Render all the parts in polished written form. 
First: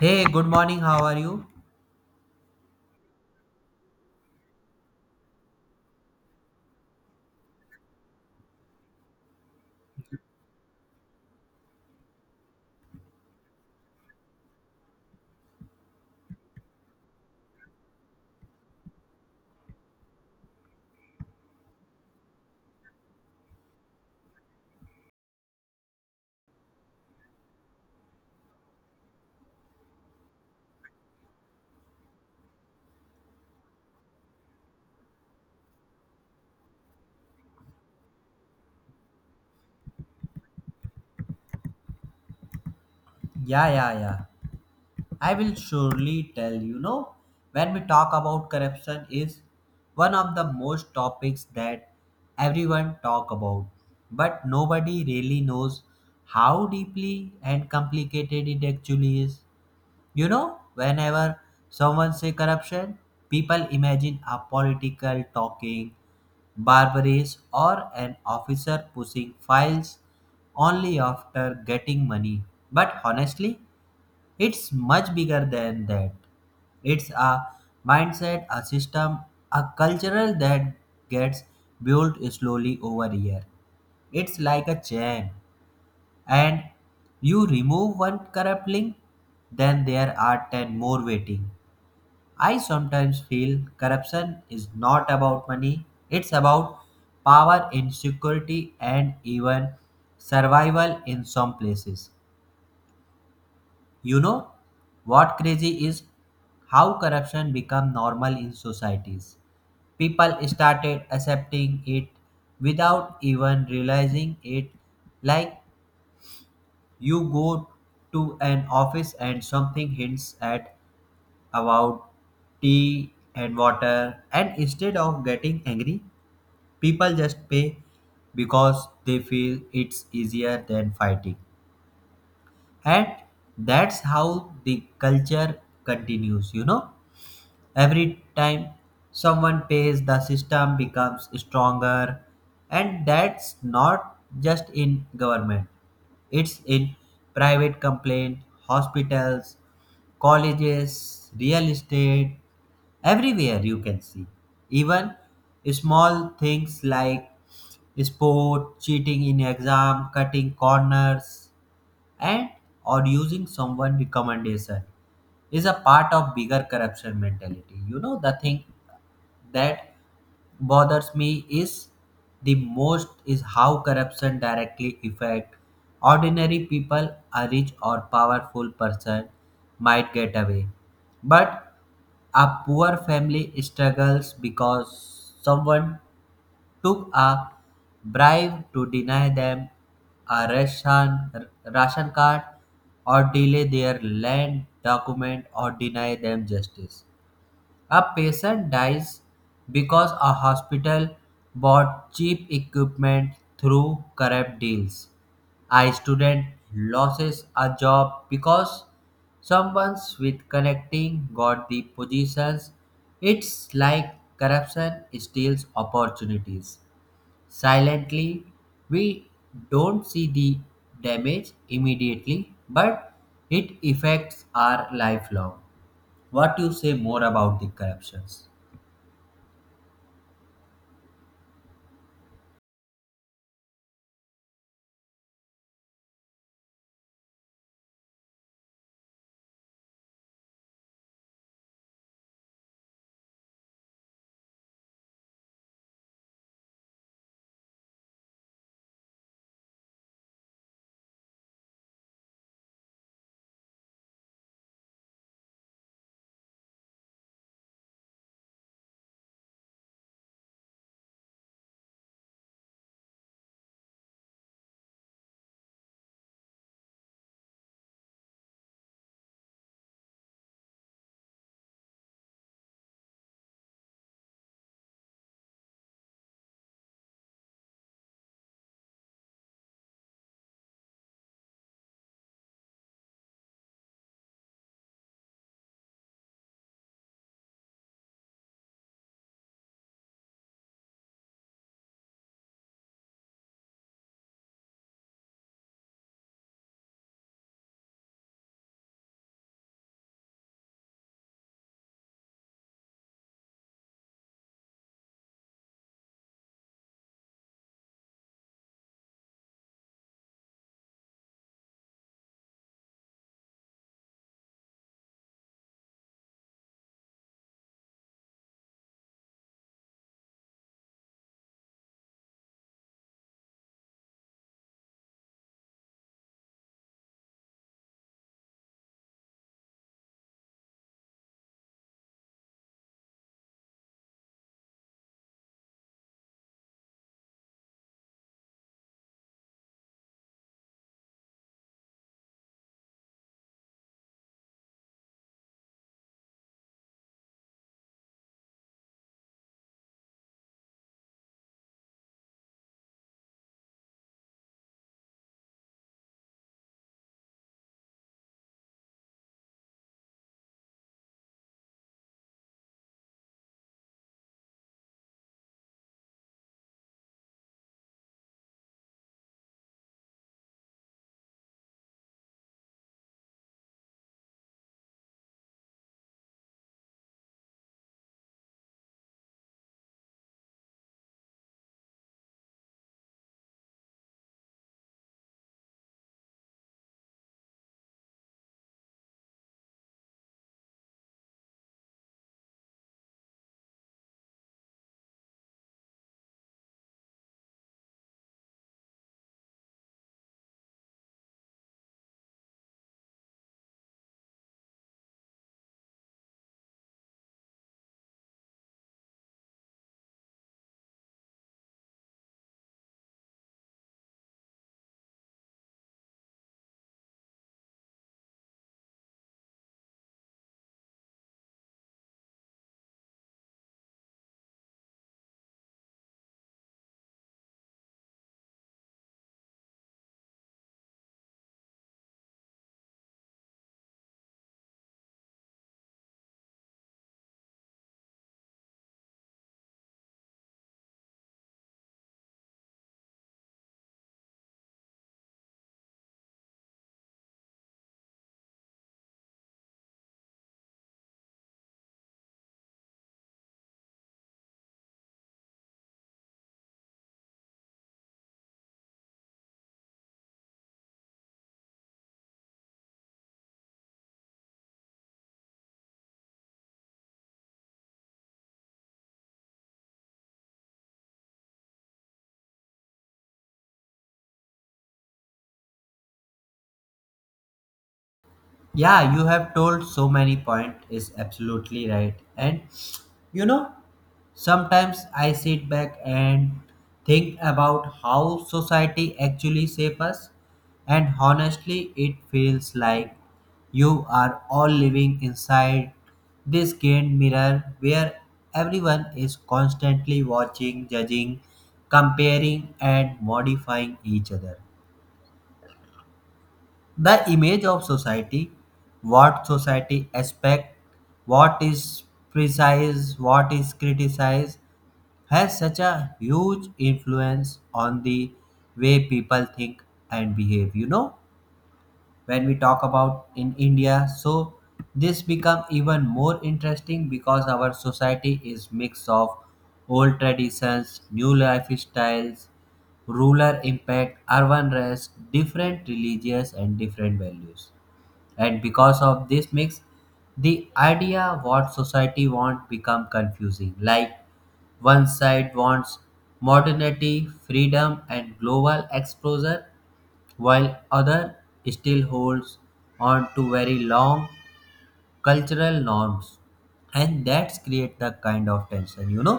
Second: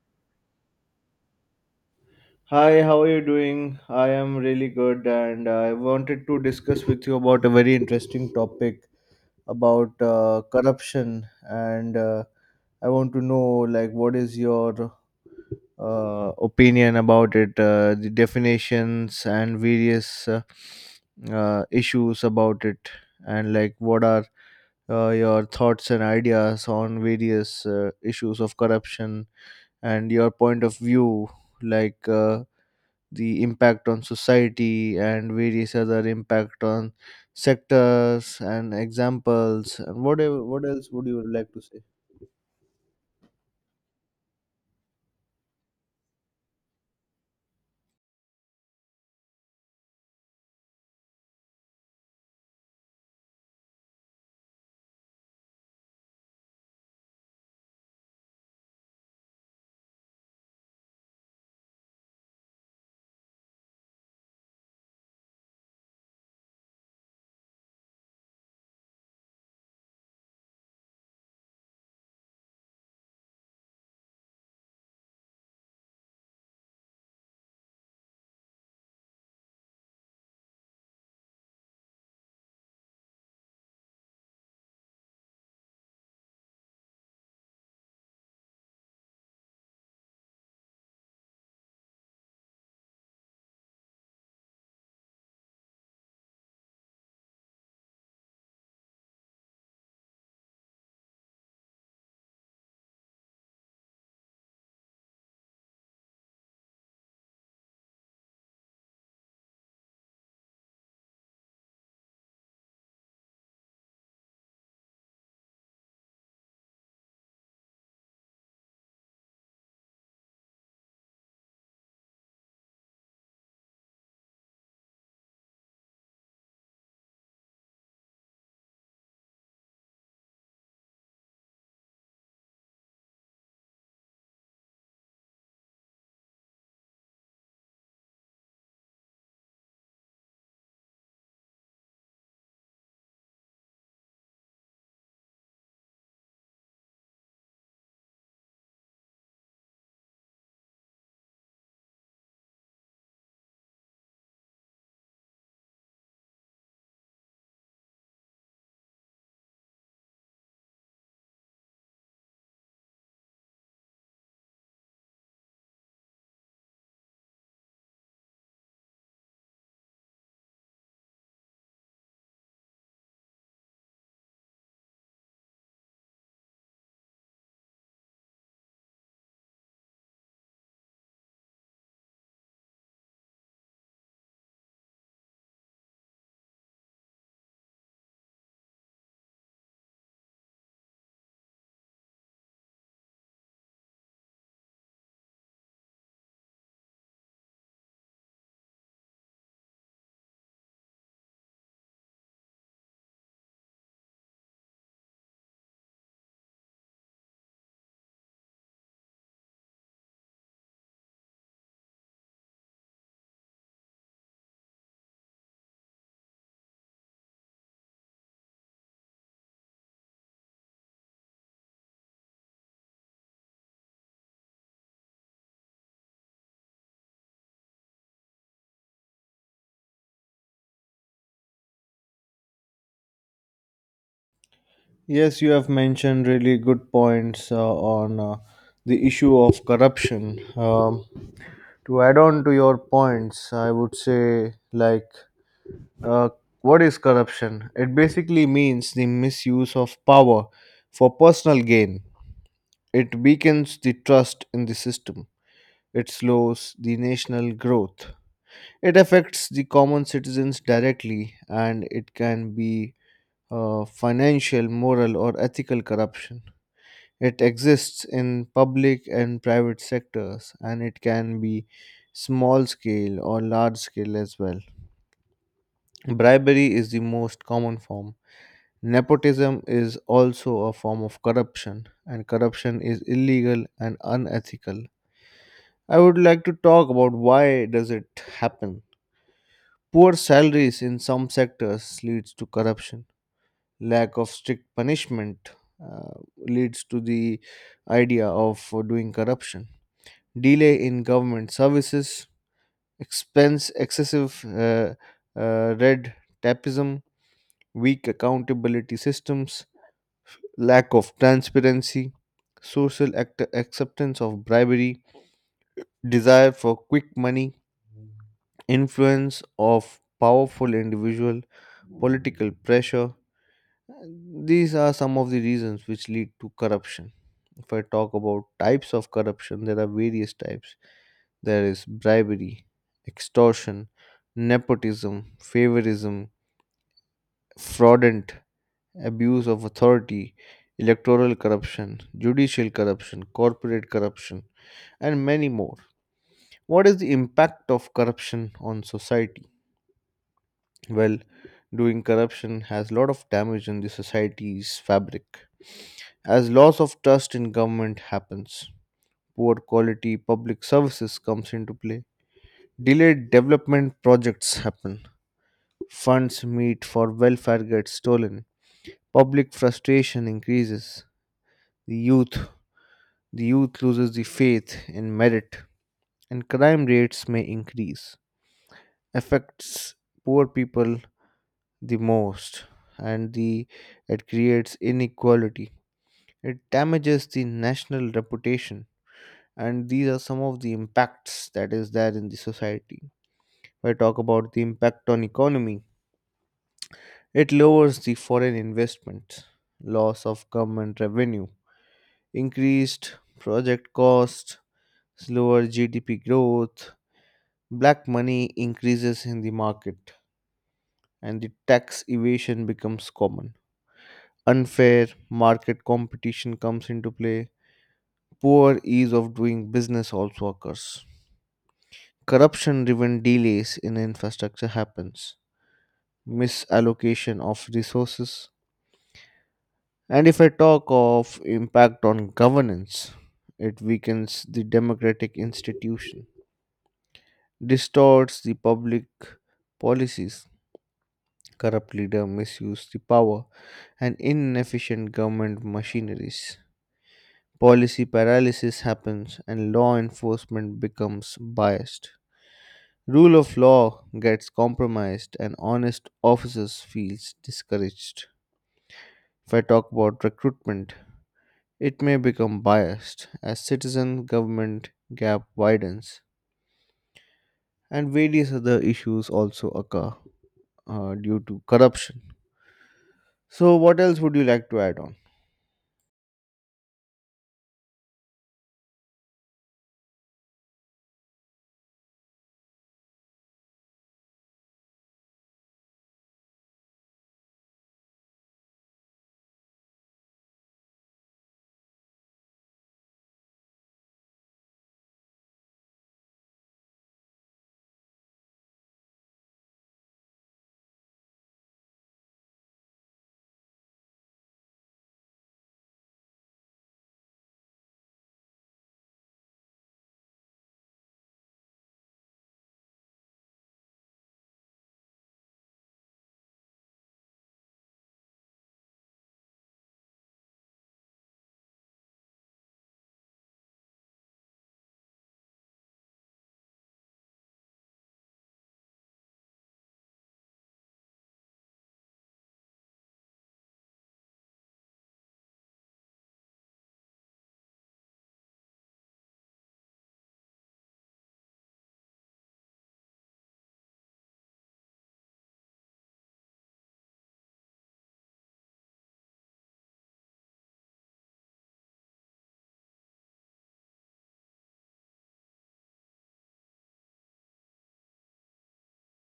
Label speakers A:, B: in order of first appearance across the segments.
A: Hey, good morning. How are you?
B: Hi, how are you doing? I am really good, and I wanted to discuss with you about a very interesting topic about corruption. And I want to know, like, what is your opinion about it, the definitions and various issues about it, and like, what are your thoughts and ideas on various issues of corruption and your point of view, like. Uh, the impact on society and various other impact on sectors and examples and whatever what else would you like to say.
A: Yeah, yeah, yeah, I will surely tell you. Know, when we talk about corruption is one of the most topics that everyone talk about, but nobody really knows how deeply and complicated it actually is. You know, whenever someone say corruption, people imagine a political talking barbarous or an officer pushing files only after getting money. But honestly, it's much bigger than that. It's a mindset, a system, a cultural that gets built slowly over year. It's like a chain and you remove one corrupt link, then there are 10 more waiting. I sometimes feel corruption is not about money, it's about power, insecurity, and even survival in some places. You know what crazy is how corruption become normal in societies. People started accepting it without even realizing it, like you go to an office and something hints at about tea and water, and instead of getting angry, people just pay because they feel it's easier than fighting. And that's how the culture continues, you know. Every time someone pays, the system becomes stronger, and that's not just in government, it's in private complaint, hospitals, colleges, real estate, everywhere you can see. Even small things like sport, cheating in exam, cutting corners, and or using someone recommendation is a part of bigger corruption mentality. You know the thing that bothers me is the most is how corruption directly affect ordinary people. A rich or powerful person might get away, but a poor family struggles because someone took a bribe to deny them a ration card, or delay their land document, or deny them justice. A patient dies because a hospital bought cheap equipment through corrupt deals. A student loses a job because someone with connecting got the positions. It's like corruption steals opportunities. Silently, we don't see the damage immediately, but it affects our lifelong. What you say more about the corruptions?
B: Yes, you have mentioned really good points on the issue of corruption. To add on to your points, I would say, uh, what is corruption? It basically means the misuse of power for personal gain. It weakens the trust in the system. It slows the national growth. It affects the common citizens directly, and it can be financial, moral, or ethical corruption. It exists in public and private sectors, and it can be small scale or large scale as well. Bribery is the most common form. Nepotism is also a form of corruption, and corruption is illegal and unethical. I would like to talk about why does it happen. Poor salaries in some sectors leads to corruption. Lack of strict punishment uh, leads to the idea of doing corruption. Delay in government services, expense, excessive red tapism, weak accountability systems, lack of transparency, acceptance of bribery, desire for quick money, influence of powerful individual, political pressure. These are some of the reasons which lead to corruption. If I talk about types of corruption, there are various types. There is bribery, extortion, nepotism, favorism, fraudulent abuse of authority, electoral corruption, judicial corruption, corporate corruption, and many more. What is the impact of corruption on society? Well, doing corruption has a lot of damage in the society's fabric. As loss of trust in government happens, poor quality public services comes into play. Delayed development projects happen. Funds meet for welfare gets stolen. Public frustration increases. The youth the youth loses the faith in merit, and crime rates may increase. Affects poor people the most, and the it creates inequality, it damages the national reputation, and these are some of the impacts that is there in the society. If I talk about the impact on economy, it lowers the foreign investment, loss of government revenue, increased project cost, slower GDP growth, black money increases in the market, and the tax evasion becomes common. Unfair market competition comes into play. Poor ease of doing business also occurs. Corruption driven delays in infrastructure happens. Misallocation of resources. And if I talk of impact on governance, it weakens the democratic institution, distorts the public policies. Corrupt leader misuse the power and inefficient government machineries. Policy paralysis happens and law enforcement becomes biased. Rule of law gets compromised and honest officers feels discouraged. If I talk about recruitment, it may become biased as citizen government gap widens and various other issues also occur due to corruption. So what else would you like to add on?
A: Yeah, you have told so many point is absolutely right, and you know, sometimes I sit back and think about how society actually save us, and honestly it feels like you are all living inside this gained mirror where everyone is constantly watching, judging, comparing and modifying each other. The image of society, what society expect, what is precise, what is criticized, has such a huge influence on the way people think and behave. You know, when we talk about in India, so this become even more interesting because our society is mix of old traditions, new lifestyles, rural impact, urban rest, different religious and different values. And because of this mix, the idea what society want become confusing. Like one side wants modernity, freedom and global exposure, while other still holds on to very long cultural norms, and that's create the kind of tension. You know,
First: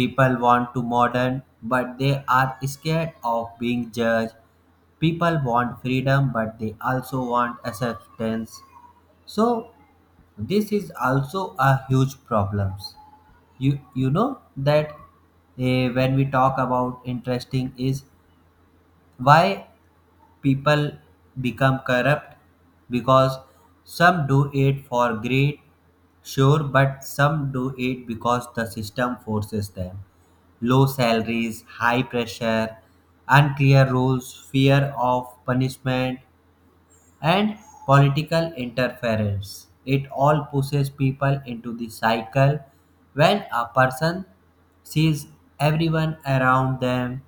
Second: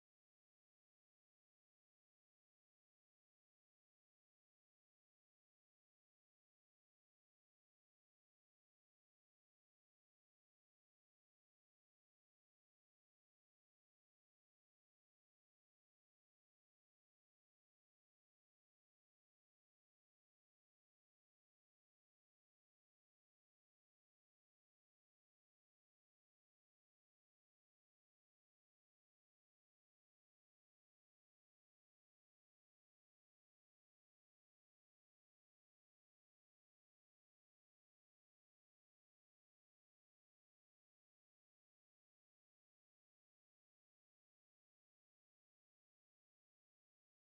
A: people want to modern but they are scared of being judged. People want freedom but they also want acceptance. So this is also a huge problems. You know that when we talk about interesting is why people become corrupt. Because some do it for greed, sure, but some do it because the system forces them. Low salaries, high pressure, unclear rules, fear of punishment, and political interference. It all pushes people into the cycle. When a person sees everyone around them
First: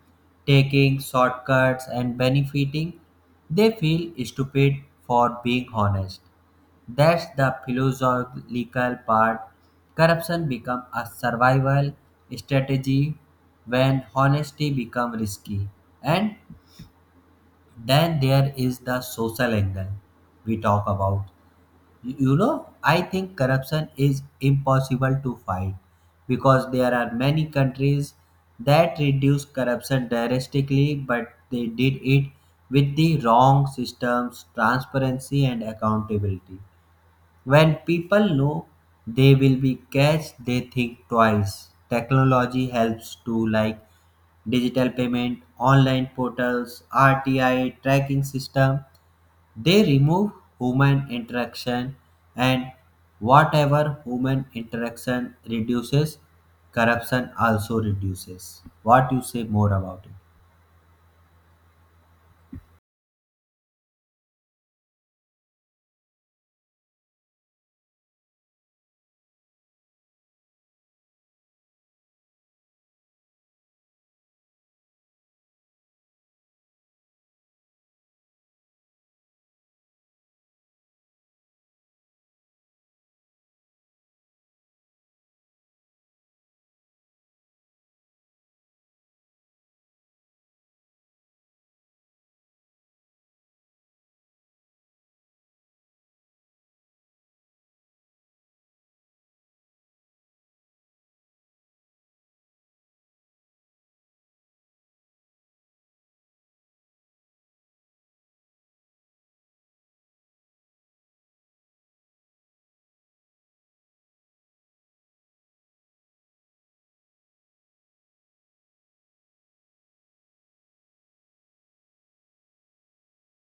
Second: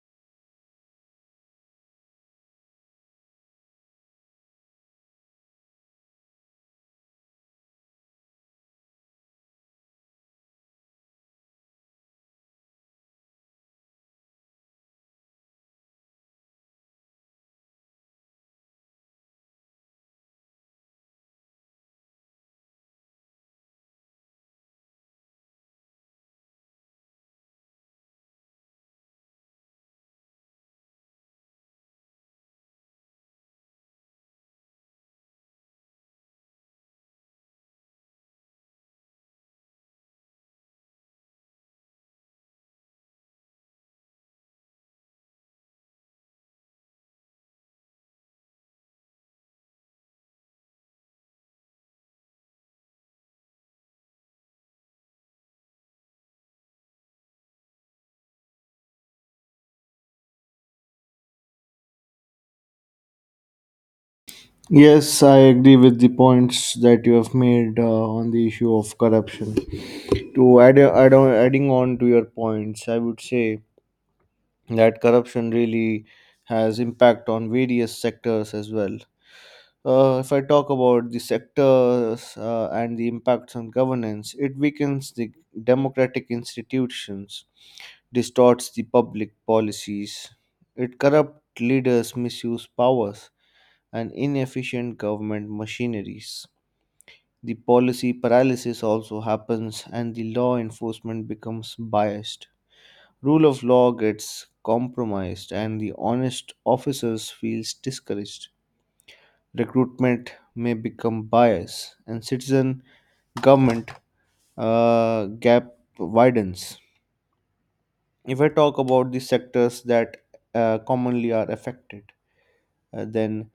A: taking shortcuts and benefiting, they feel stupid for being honest. That's the philosophical part. Corruption becomes a survival strategy when honesty becomes risky. And then there is the social angle we talk about. You know, I think corruption is impossible to fight because there are many countries that reduce corruption drastically, but they did it with the wrong systems, transparency, and accountability. When people know they will be catched, they think twice. Technology helps too, like digital payment, online portals, RTI tracking system. They remove human interaction, and whatever human interaction reduces, corruption also reduces. What you say more about it?
B: Yes, I agree with the points that you have made on the issue of corruption. To add, add on, adding on to your points, I would say that corruption really has impact on various sectors as well. If I talk about the sectors and the impacts on governance, it weakens the democratic institutions, distorts the public policies. It corrupt leaders misuse powers and inefficient government machineries. The policy paralysis also happens and the law enforcement becomes biased. Rule of law gets compromised, and the honest officers feels discouraged. Recruitment may become biased, and citizen government gap widens. If I talk about the sectors that commonly are affected, then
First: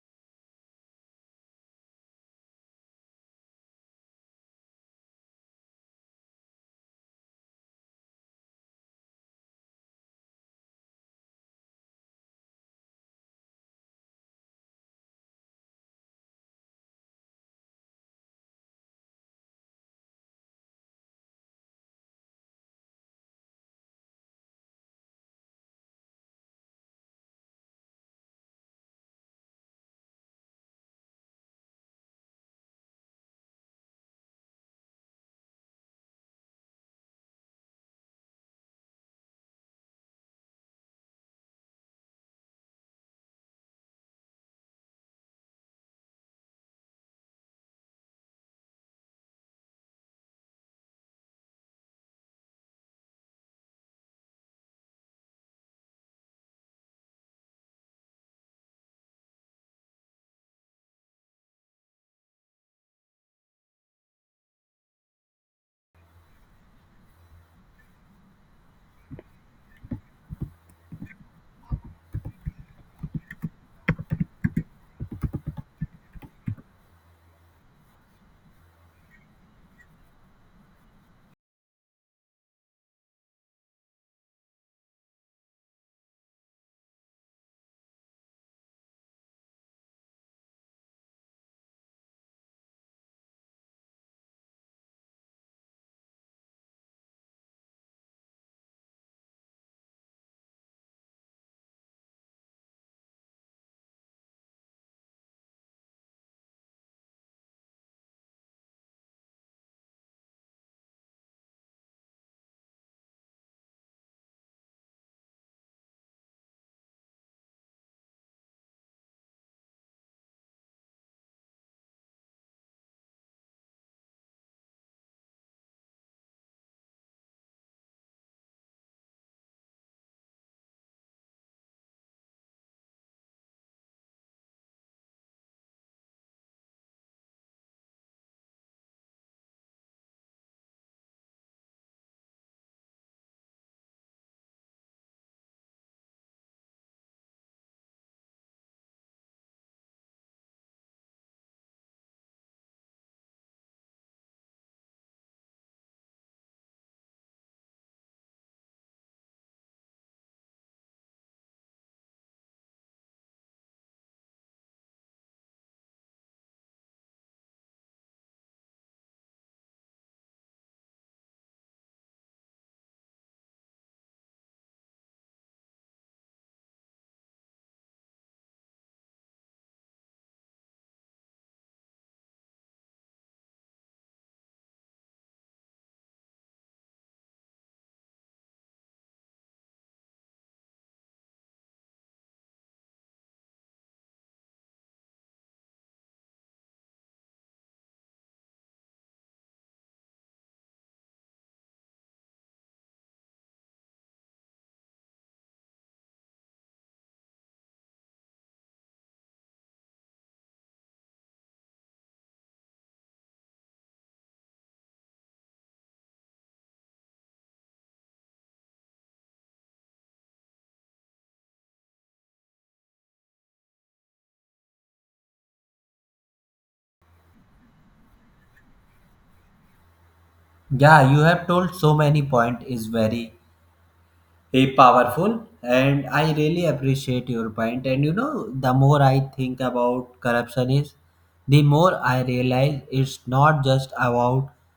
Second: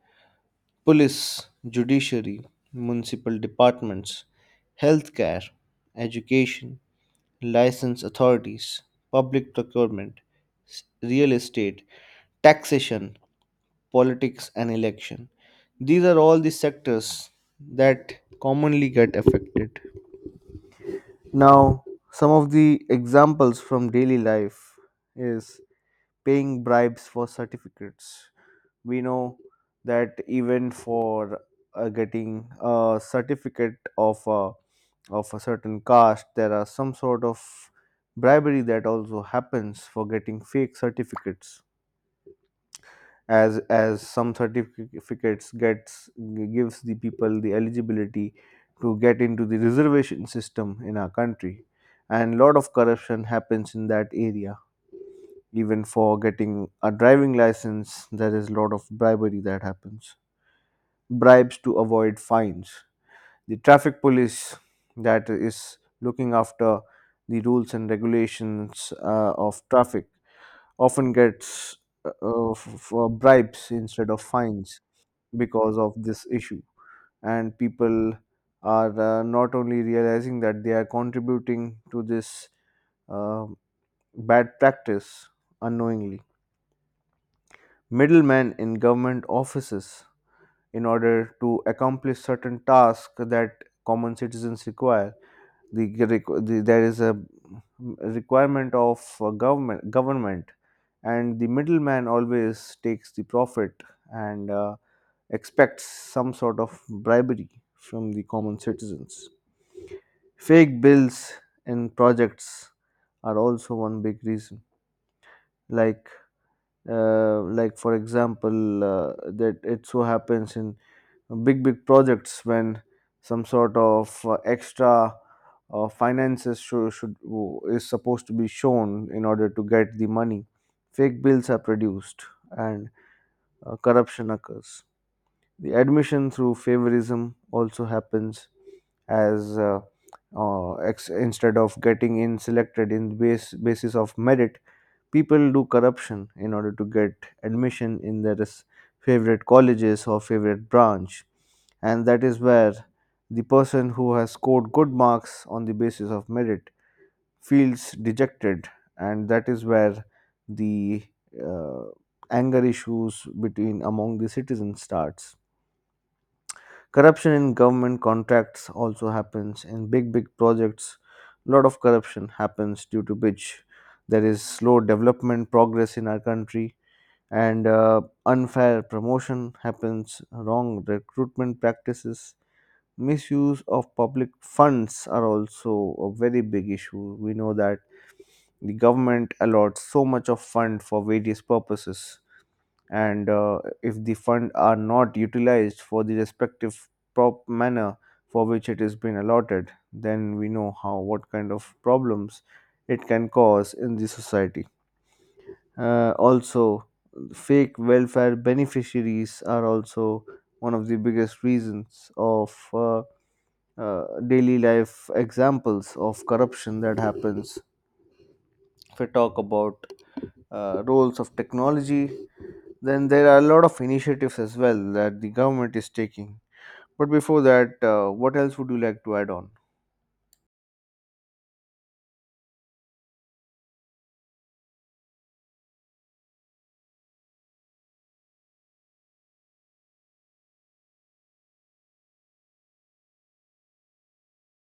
B: police, judiciary, municipal departments, healthcare, education, license authorities, public procurement, real estate, taxation, politics, and election. These are all the sectors that commonly get affected. Now, some of the examples from daily life is paying bribes for certificates. We know that even for getting a certificate of of a certain caste, there are some sort of bribery that also happens for getting fake certificates. As some certificates gets gives the people the eligibility to get into the reservation system in our country, and a lot of corruption happens in that area. Even for getting a driving license, there is a lot of bribery that happens. Bribes to avoid fines, the traffic police that is looking after the rules and regulations of traffic often gets for bribes instead of fines because of this issue, and people are not only realizing that they are contributing to this uh, bad practice unknowingly. Middlemen in government offices, in order to accomplish certain tasks that common citizens require, the, there is a requirement of government and the middleman always takes the profit and expects some sort of bribery from the common citizens. Fake bills in projects are also one big reason. Like uh, like for example, that it so happens in big projects when some sort of extra finances is supposed to be shown in order to get the money, fake bills are produced and corruption occurs. The admission through favorism also happens, as instead of getting in selected in base basis of merit, people do corruption in order to get admission in their favorite colleges or favorite branch, and that is where the person who has scored good marks on the basis of merit feels dejected. And that is where the uh, anger issues between among the citizens starts. Corruption in government contracts also happens in big projects. A lot of corruption happens due to which there is slow development progress in our country. And unfair promotion happens, wrong recruitment practices, misuse of public funds are also a very big issue. We know that the government allots so much of fund for various purposes, and if the fund are not utilized for the respective prop manner for which it has been allotted, then we know how what kind of problems it can cause in the society. Also, fake welfare beneficiaries are also one of the biggest reasons of daily life examples of corruption that happens. If we talk about roles of technology, then there are a lot of initiatives as well that the government is taking. But before that, what else would you like to add on?
A: Yeah, you have told so many point is very a powerful and I really appreciate your point. And you know, the more I think about corruption is the more I realize it's not just about